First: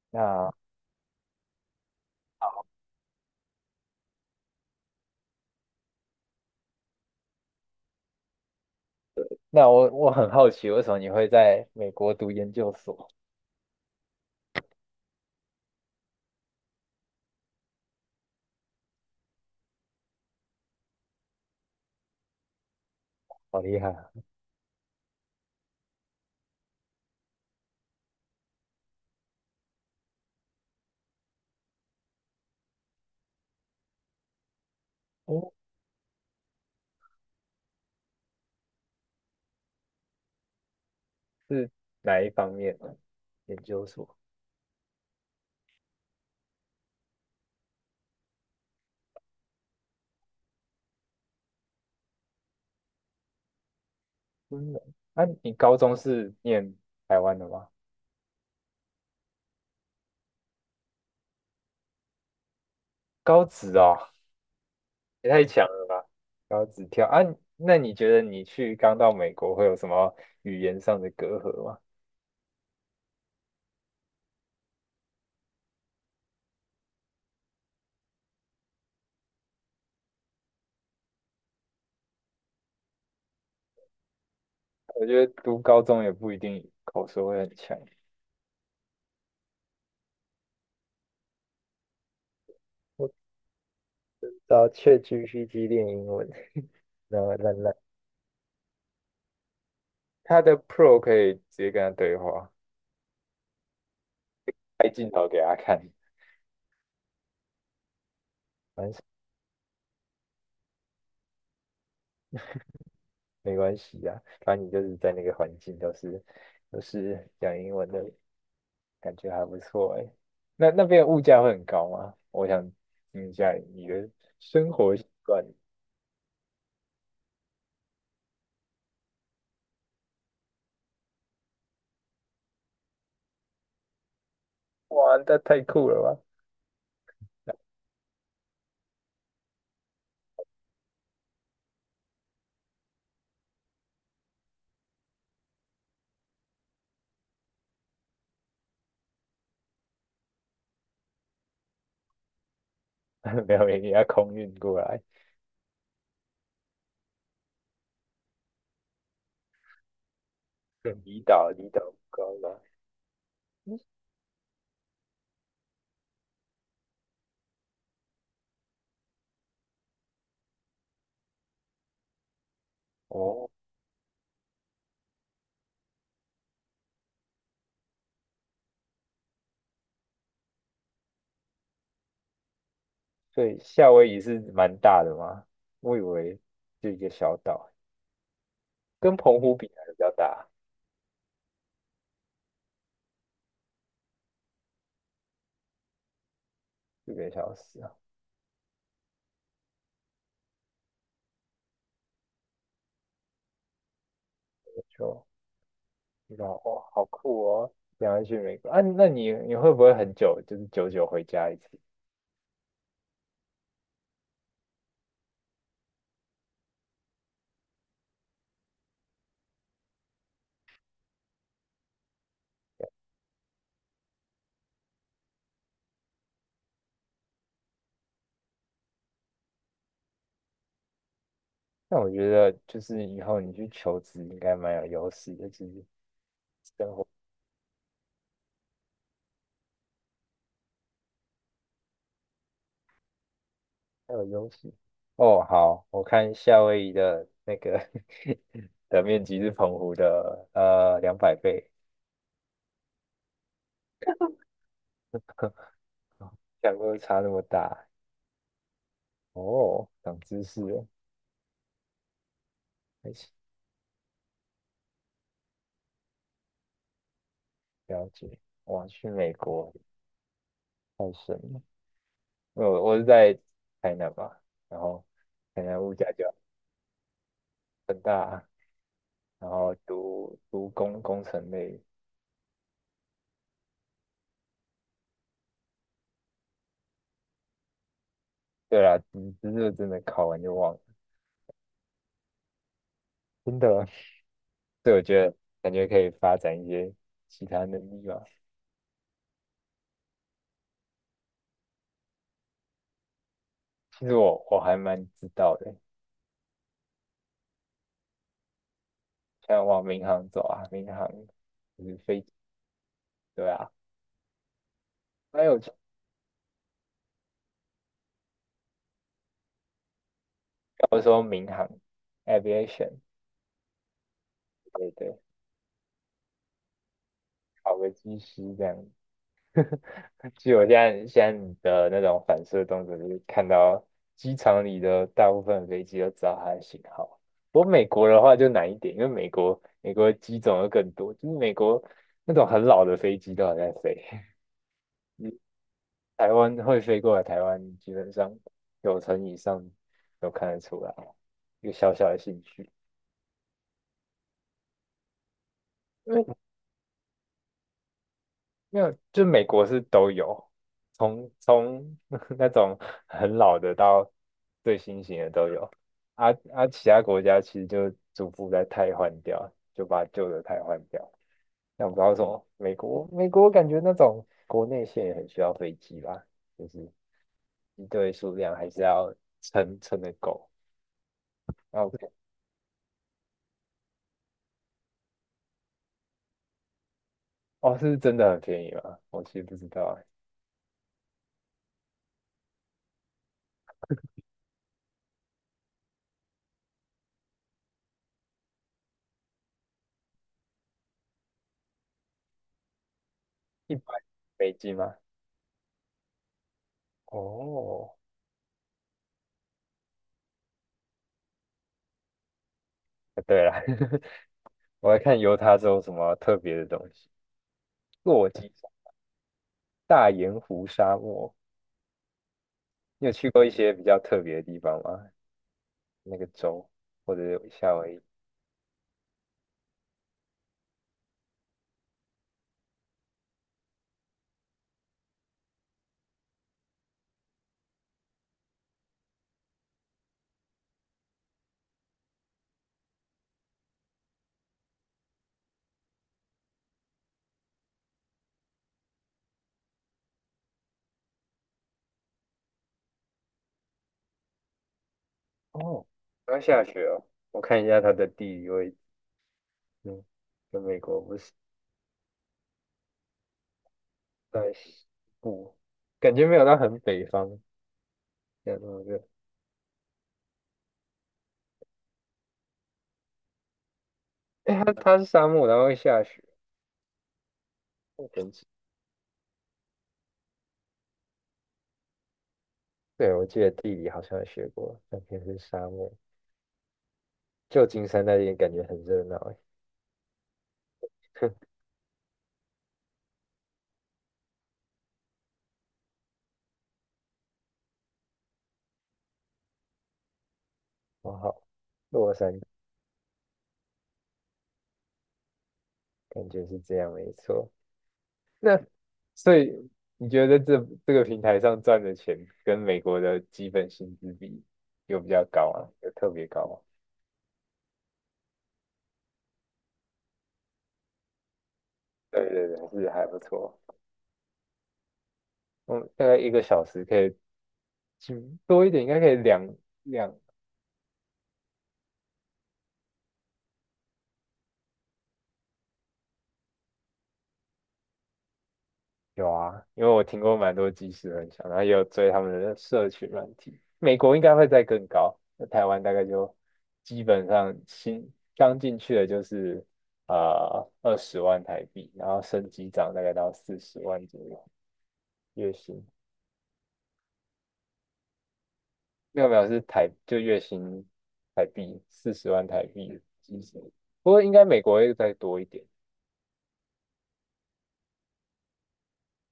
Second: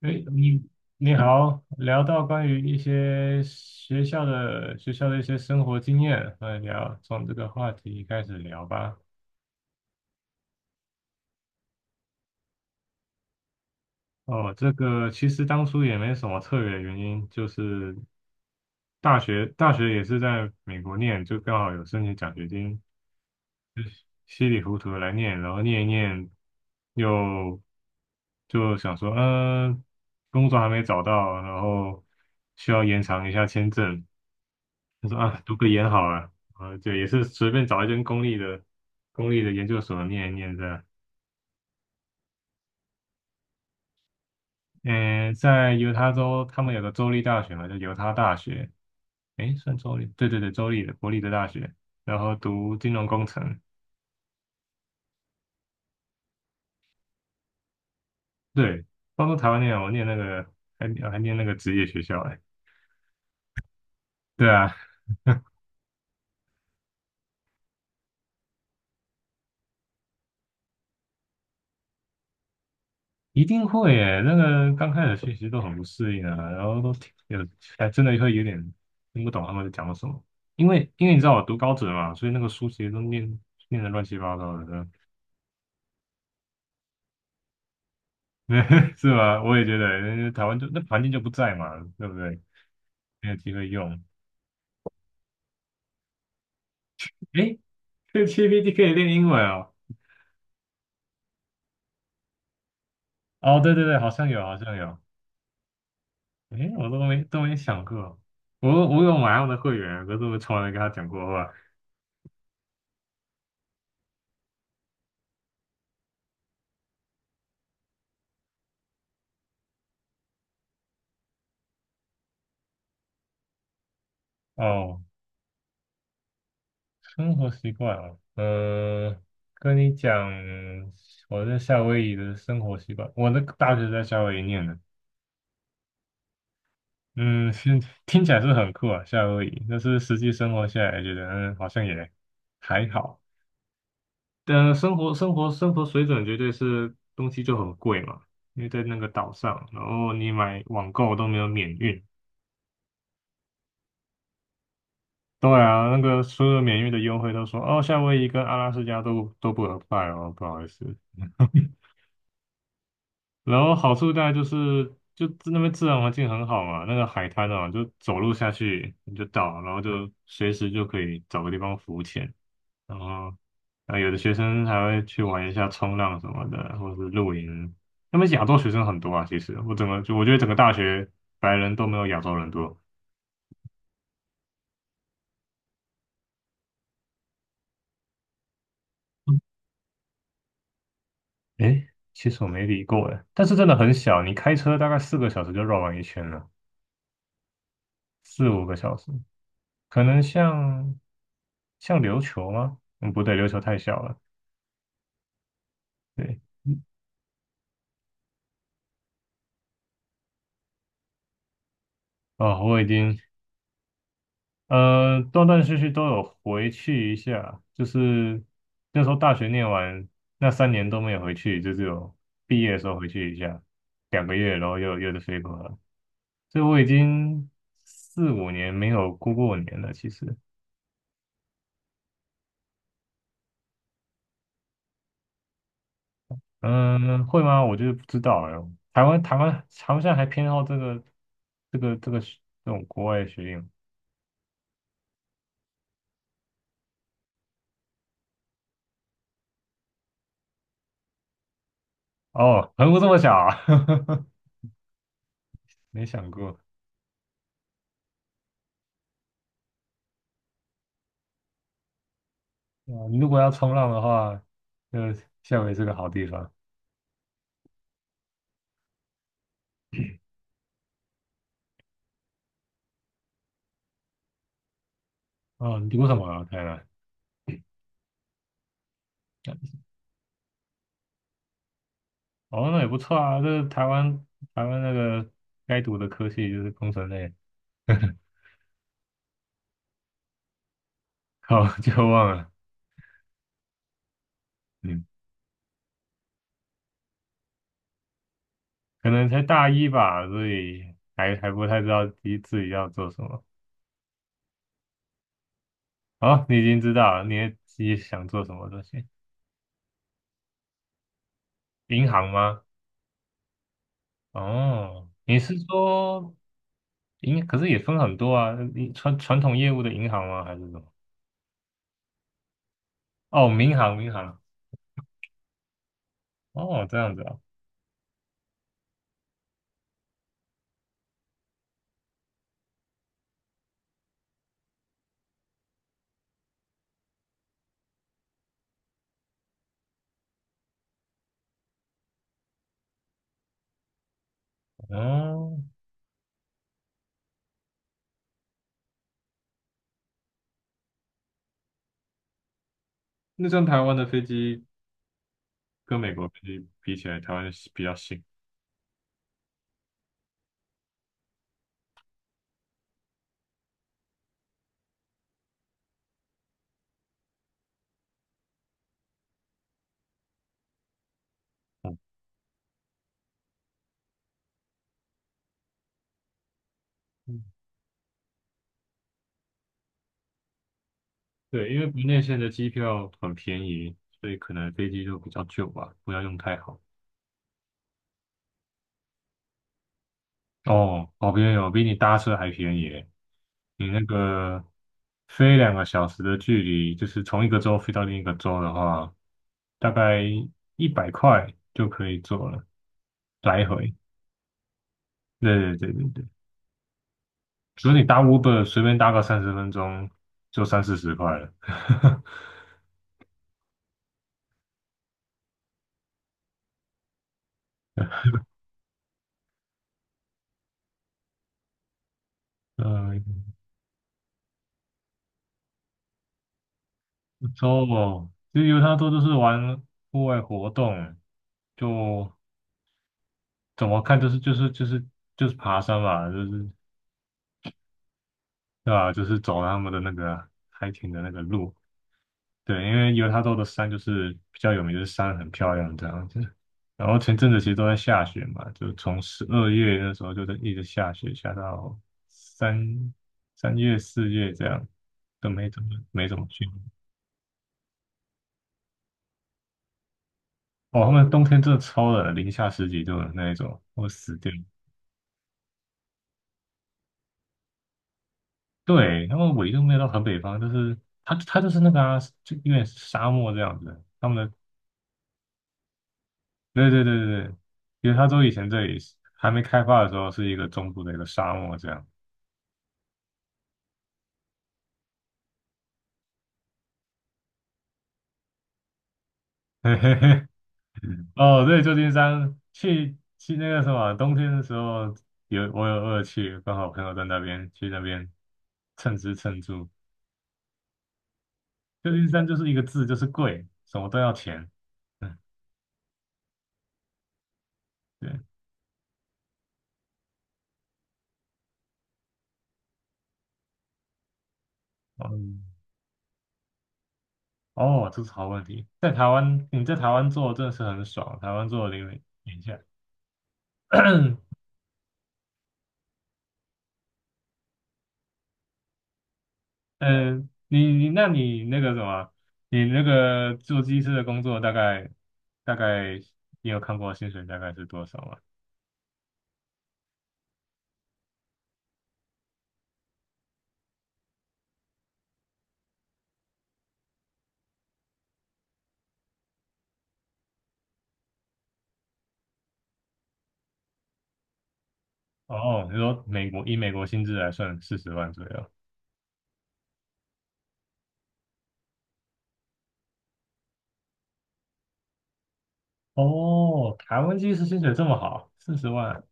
哎，那你好，聊到关于一些学校的一些生活经验，来聊，从这个话题开始聊吧。那我很好奇，为什么你会在美国读研究所？哦，这个其实当初也没什么特别的原因，就是大学也是在美国念，就刚好有申请奖学金，好厉害啊！稀里糊涂的来念，然后念一念，又就想说，工作还没找到，然后需要延长一下签证，他说啊，哦，读个研好了，啊，就也是随便找一间公立的研究所念一念这样。是哪一方面的研究所？嗯，在犹他州，他们有个州立大学嘛，叫犹他大学，诶，算州立，对对对，州立的国立的大学，然后读金融工程。嗯，啊，你高中是念台湾的吗？对，包括台湾念，我念那个还念那个职业学校，诶，高职哦，对啊，也太强了吧！高职跳啊，那你觉得你去刚到美国会有什么语言上的隔阂吗？一定会诶，那个刚开始学习都很不适应啊，然后都听有还真的会有点听不懂他们在讲什么，因为你知道我读高职嘛，所以那个书其实都念的乱七八糟的。我觉得读高中也不一定口说会很强。是吧？我也觉得，因为台湾就那环境就不在嘛，对不对？我没有机会用。找 ChatGPT 练英文，然后诶，烂烂。这个 GPT 可以练英文哦。他的 Pro 可以直接跟他对话，哦，对对对，好像有，好像开有。镜头给他看。诶，我都没想过，我反正我有买他们的会员，可是我从来没跟他讲过话。没关系呀、啊反正你就是在那个环境都是讲英文的，感觉还不错哎。那边物价会很高吗？我想听一下你的生活哦，习惯。生活习惯啊，跟你讲，我在夏威夷的生活习惯。我的大学在夏威夷念的。哇，那太酷了吧！嗯，是听起来是很酷啊，夏威夷。但是实际生活下来，觉得好像也还好。但生活水准绝对是东西就很贵嘛，因为在那个岛上，然后你买网购都没有免运。没有，你要空运过来。对啊，那个所有免运的优惠都说哦，夏威夷跟阿拉斯加都不 apply 哦，不好意思。嗯离岛不高了。然后嗯好处大概就是，就那边自然环境很好嘛，那个海滩啊，就走路下去你就到，然后就随时就可以找个地方浮潜，然后，哦，啊，有的学生还会去玩一下冲浪什么的，或者是露营。那边亚洲学生很多啊，其实我整个就我觉得整个大学白人都没有亚洲人多。对，夏威夷是蛮大的吗？我以为就一个小岛，跟澎湖比还是比较大，诶，其实我没理过诶，但是真的很小，你开车大概4个小时就绕完一圈了，这个小时啊，4、5个小时。可能像琉球吗？嗯，不对，琉球太小了。就知对。道哦，好酷哦！想要去美国啊？那你会不会很久，就是久久回家一次？哦，我已经断断续续都有回去一下，就是那时候大学念完那3年都没有回去，就只有毕业的时候回去一下2个月，然后又得飞回来，所以我已经4、5年没有过过年了。其实，那我觉得就是以后你去求职应该蛮有优势的，其实生活嗯，会吗？我就是不知道哎。台湾好像还偏好这种国外的学历。蛮有优势。哦，好，我看夏威夷的那个 的面积是澎湖的200倍，哦，横幅这么小啊，没想过。两个差那么大哦，长知识了，啊，还你如行，果要冲浪的话，就夏威夷是个好地方。了解。哇，去美国太神了。我是在台南嘛，然后台哦，南你物读价什么就啊？台南？很大，然后读工程类，哦，那也不错啊。这台湾台湾该读的科系就是工程类。对啦，只是真的考完就忘了，好，就忘了。真的，所以我嗯，觉得感觉可以发展一些其他能力吧。可能才大一吧，所以还不太知道自己要做什么。其实我还蛮知道的，哦，你已经知道了，你也自己想做什么东西？像往民航走啊，民航就是银飞机，行吗？对啊，哦，你还是有说？银可是也分很多啊，你传统业务的银行吗？还是什么？我说民航 aviation，哦，民航，民航。对对，哦，这样子啊。考个机师这样，据我现在你的那种反射动作，就是看到机场里的大部分飞机都知道它的型号。不过美国的话就难一点，因为美国机种又更多，就是美国那种很老的飞机都还在飞。你哦，台湾会飞过来，台湾基本上九成以上都看得出来，一个小小的兴趣。那这样台湾的飞机跟美因国为飞机比起来，台湾是比较新。没有，就美国是都有，从 那种很老的到最新型的都有，其他国家其实就逐步在汰换掉，就把旧的汰换掉。但我不知道为什么，美国感觉那种国内线也很需要飞机吧，就是嗯，一堆数量还是要撑得够。对，因然为后国内线的机票很便宜，所以可能飞机就比较旧吧，不要用太好。哦，是真的很便宜吗？我其实不知道欸，哦，哦，便宜哦，比你搭车还便宜耶。你那个飞2个小时的距离，就是从一个州飞到另一个州的话，大概100块就可以坐了。来一百回，美金吗？对对对对对，所以哦，你搭 Uber 随便搭个30分钟就30、40块了。对了。我来看犹他州什么特别的东西。落基山大盐湖沙漠，你有去嗯，过一些比较特别的地方吗？那个州或者是不夏错威夷？哦。其实犹他州就是玩户外活动，就怎么看就是爬山嘛，就是对吧？就是走他们的那个 hiking 的那个路。对，因为犹他州的山就是比较有名，就是山很漂亮这样子。然后前阵子其实都在下雪嘛，就从12月那时候就在一直下雪，下到三三月四月这样，都没怎哦，么没怎刚么去。下雪哦。我看一下它的地理位置，嗯，跟美国哦，他不们是冬天真的超冷，零下十几度的那一种，会死掉。在西部，感觉没有到很北方，没有那么热。对，他们纬度没有到很北方，就是他就是那个啊，就有点沙漠这样子。他们的哎，它是沙漠，然后会下雪，对对对对对，好因为他神州奇。以前这里是还没开发的时候是一个中部的一个沙漠这样。对，我记得地理好像有学过，那边是沙漠。旧金山那边感觉很热闹，哎，嘿嘿嘿，哦，对，旧金山去那个什么，冬天的时候有我有我有去，刚好朋友在那边去那边蹭吃蹭住。哇好，旧洛金杉山。山就是一个字，就是贵，什么都要钱。嗯，感觉是这样，没错。对，所以你觉得这个平台上赚的钱跟美国的基本薪资比有比较高嗯，啊？有特别高吗？哦，这是好问题。在台湾，你在台湾做真的是很爽，台湾做的零对对零下。对，是还不错。嗯，大概一个小时可以，多一点，应该可以两嗯，你那个什么，你那个做技师的工作大概大概，你有看过薪水大概是多少吗？有啊，因为我听过蛮多即时分享，然后也有追他们的社群软体。美国应该会再更高，那台湾大概就基本上新刚进去的就是20万台币，然后升级涨大概到四十万左右月薪。哦，你说美国以美国薪资来算四十万左右？没有没有是台就月薪台币四十万台币即时，不过应该美国会再多一点，哦，台湾技师薪水这么好，四十万，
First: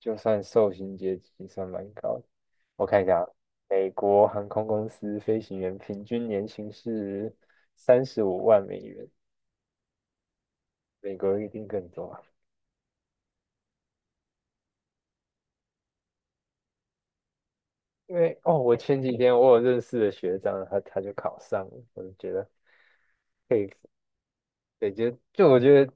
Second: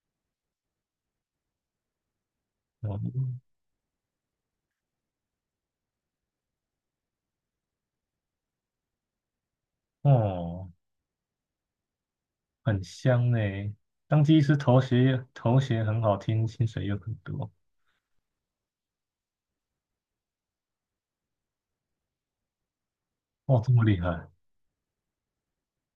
就算受薪阶级算蛮高的。我哦，看一下啊，美国航空公司飞行员平均年薪是35万美元，哦，美国一定更多啊。很香呢。当技师头衔很好听，薪水又很多。因为哦，我前几天我有认识的学长，他就考上了，我就觉得哇，佩这么服。厉害。对，就我觉得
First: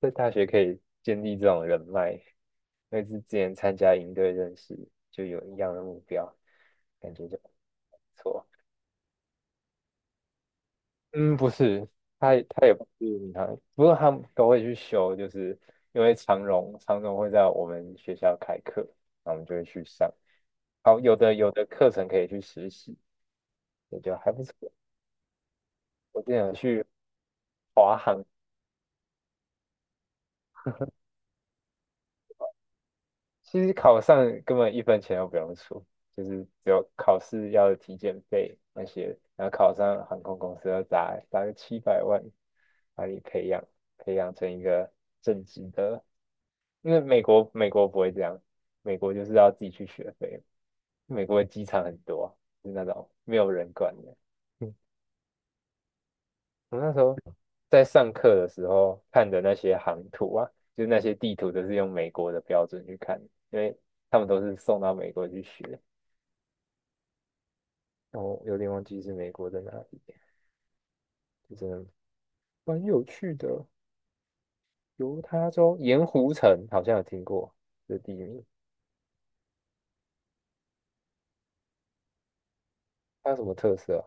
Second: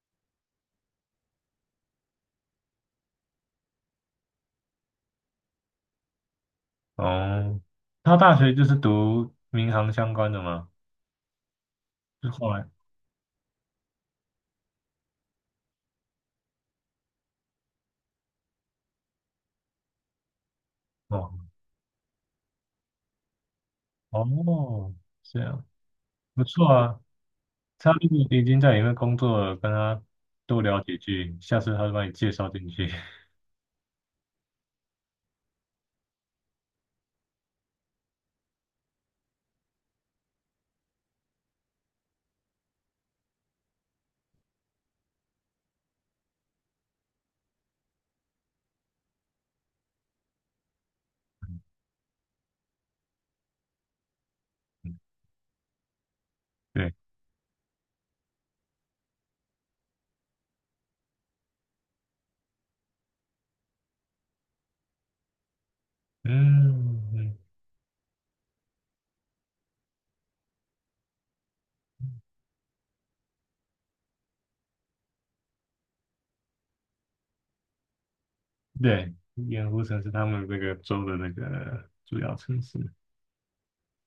在大学可以建立这种人脉，因为是之前参加营队认识，就有一样的目标，感觉就不哦，他大错。学就是读民航相关的吗？嗯，不是，就他也后来，他也不是民航，不过他们都会去修，就是因为长荣会在我们学校开课，那我们就会去上。好，有的哦，有的课程可以去实习，也就还不错。哦，这样我之前不有错去啊。他华如果航已经在里面工作了，跟他多聊几句，下次他就把你介绍进去。其实考上根本一分钱都不用出，就是只有考试要的体检费那些，然后考上航空公司要砸个700万，把你培养成一个正职的。因为美国不会这样，美国就是要自己去学费，美国的机场很多啊，就是那种没有人管的。我那对，时候在上课的时候看的那些航图啊，就是那些地图都是用美国的标准去看，因为他们都是送到美国去学。嗯。嗯，然有点忘记是美国在哪里，就真的蛮有趣的。犹他州盐湖城好像有听过这地名，对，盐湖城是他们这个州的那个主要城市。它有什么特色啊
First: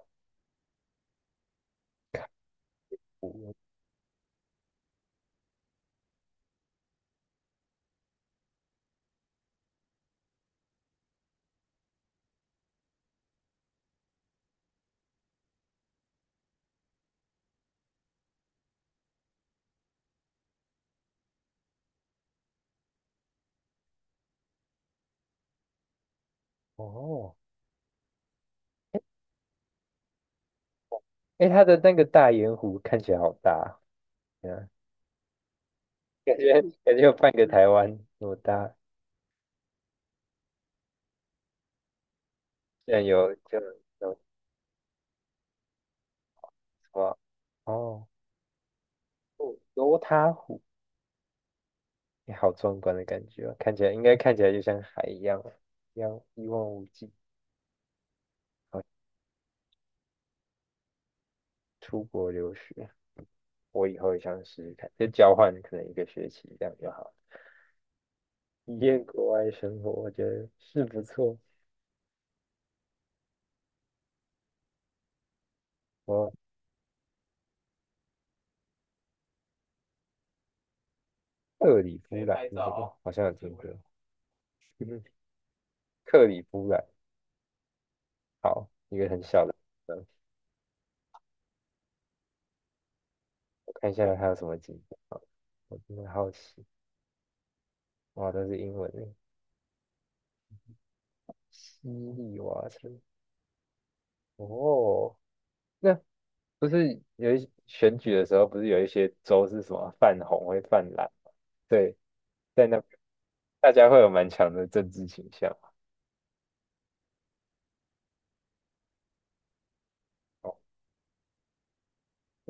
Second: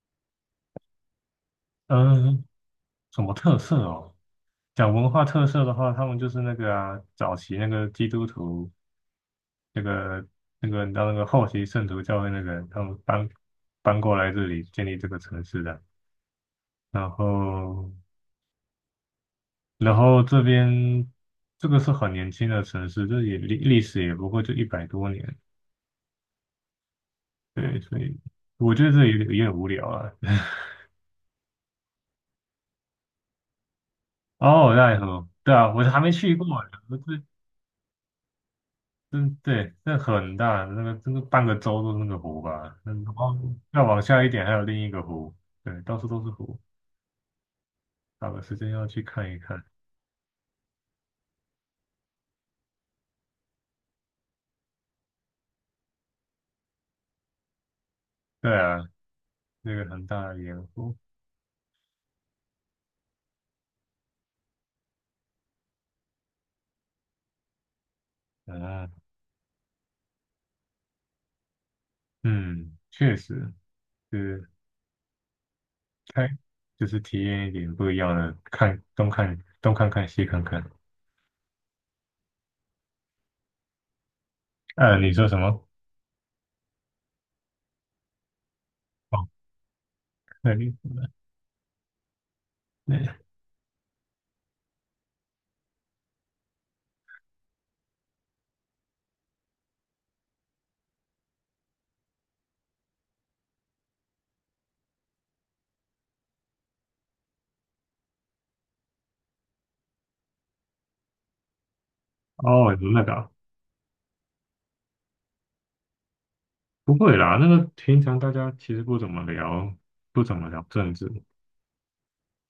嗯，什么湖特色哦？讲文化特色的话，他们就是那个啊，早期那个基督徒，那个那个，你知道那个后期圣徒教会那个，他们搬过来这里建立这个城市的。然后，然后这边这个是很年轻的城市，这也历史也不过就100多年。哦，对，所以我觉得这有点有点无聊啊。哎，它的那个大盐湖看起来好大啊，对啊哦，奈何，对啊，我还没去感过，觉感这觉有半个台湾那么大，真对，那很大，那个真的半个州都是那个湖吧。那居然然有后就再往有下一点还有另一个湖，对，到处都是湖，哇哦。找个时间要去看一哦，看。犹他湖，你好壮观的感觉哦，看起来就像海一样一望无际。对啊，好，那个很大的盐湖。出国留学，我以后也想试试看，就交换可能一个学期这样就好了，体啊，验国外生活，我觉得是不错。嗯，确实是开，哦，就是体验一点不一样的，看东看看西看看。克里夫兰，你好好像有听过，呃，你嗯说什么？克里夫兰，好，一个很哦，小的地方，那里，那我看一下还有什么景点。好我真的好奇，哇，都是英文的，西里瓦城，哦。那。不是有一选举的时候，不是有一些州是什么泛红会泛蓝？对，在哦，那那个啊大家会有蛮强的政治倾向嘛不会啦，那个平常大家其实不怎么聊，不怎么哦，聊政治。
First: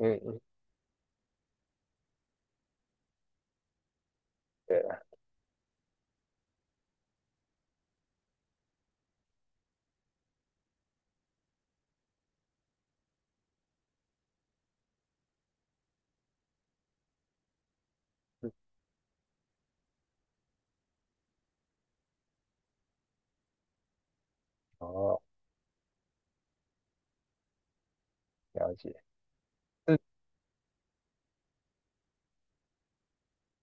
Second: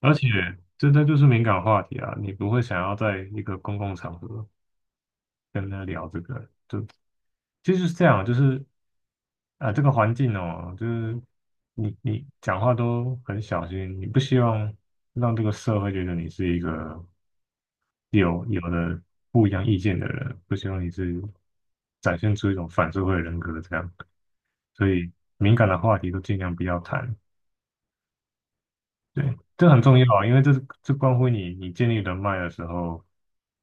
而且嗯这就是敏感话题啊，你不会想要在一个公共场合对了，跟他聊这个，就其实是这样，就是这个环境哦，就是你讲话都很小心，你不希望让这个社会觉得你是一个有不一样意见的人，不希望你是展现出一种反社会人格这样，所以哦，敏感的话题都尽量不要谈。了解，对，这很嗯，重要啊，因为这关乎你建立人脉的时候，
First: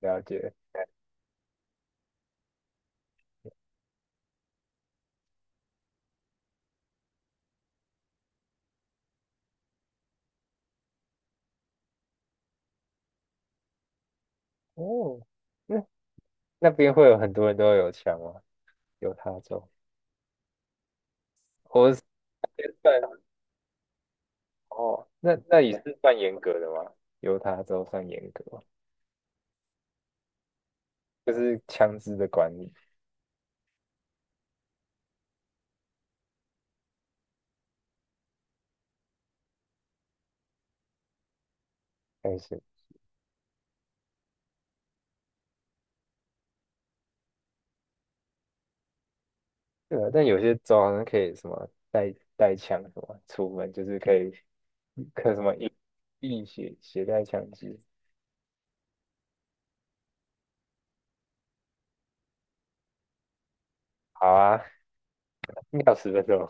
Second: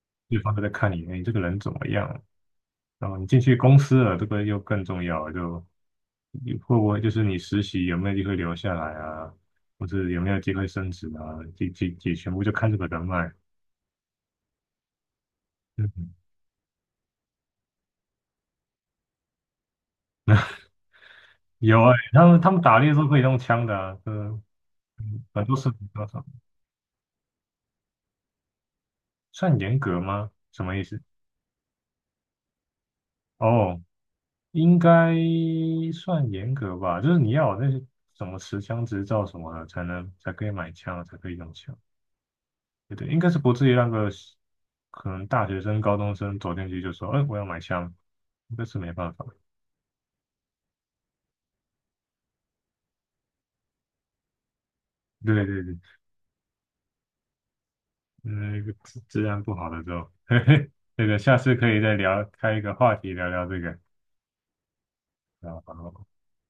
了对解，方都在看你，哎，这个人怎么样？然后你进去公司了，这个又更重要了就你会不会就是你实习有没有机会留下来啊，或者有没有机会升职啊？这全部就看这个人脉。哦，那嗯，那边会有很多人都有枪吗？犹他州，有啊，我是他们打猎办都可以用枪的啊。嗯，哦，那很多那视也频是都是算严格的吗？犹他州算严格吗算严格吗？什么意思？就是枪支的管理，哦，应该算严格吧，就是你要有那些什么持枪执照什么的，才可以买枪，才可以用枪。还是？对对，应该是不至于让个可能大学生、高中生走进去就说：“哎，我要买枪。”那是没办法。对啊，但有些州好像可以什么带枪什么出门，就是可以可什对么对硬对，硬携带枪支。嗯，治安不好的时候，嘿嘿，这个下次可以再聊，开一个话题聊聊这个。好啊，然后。妙死分钟。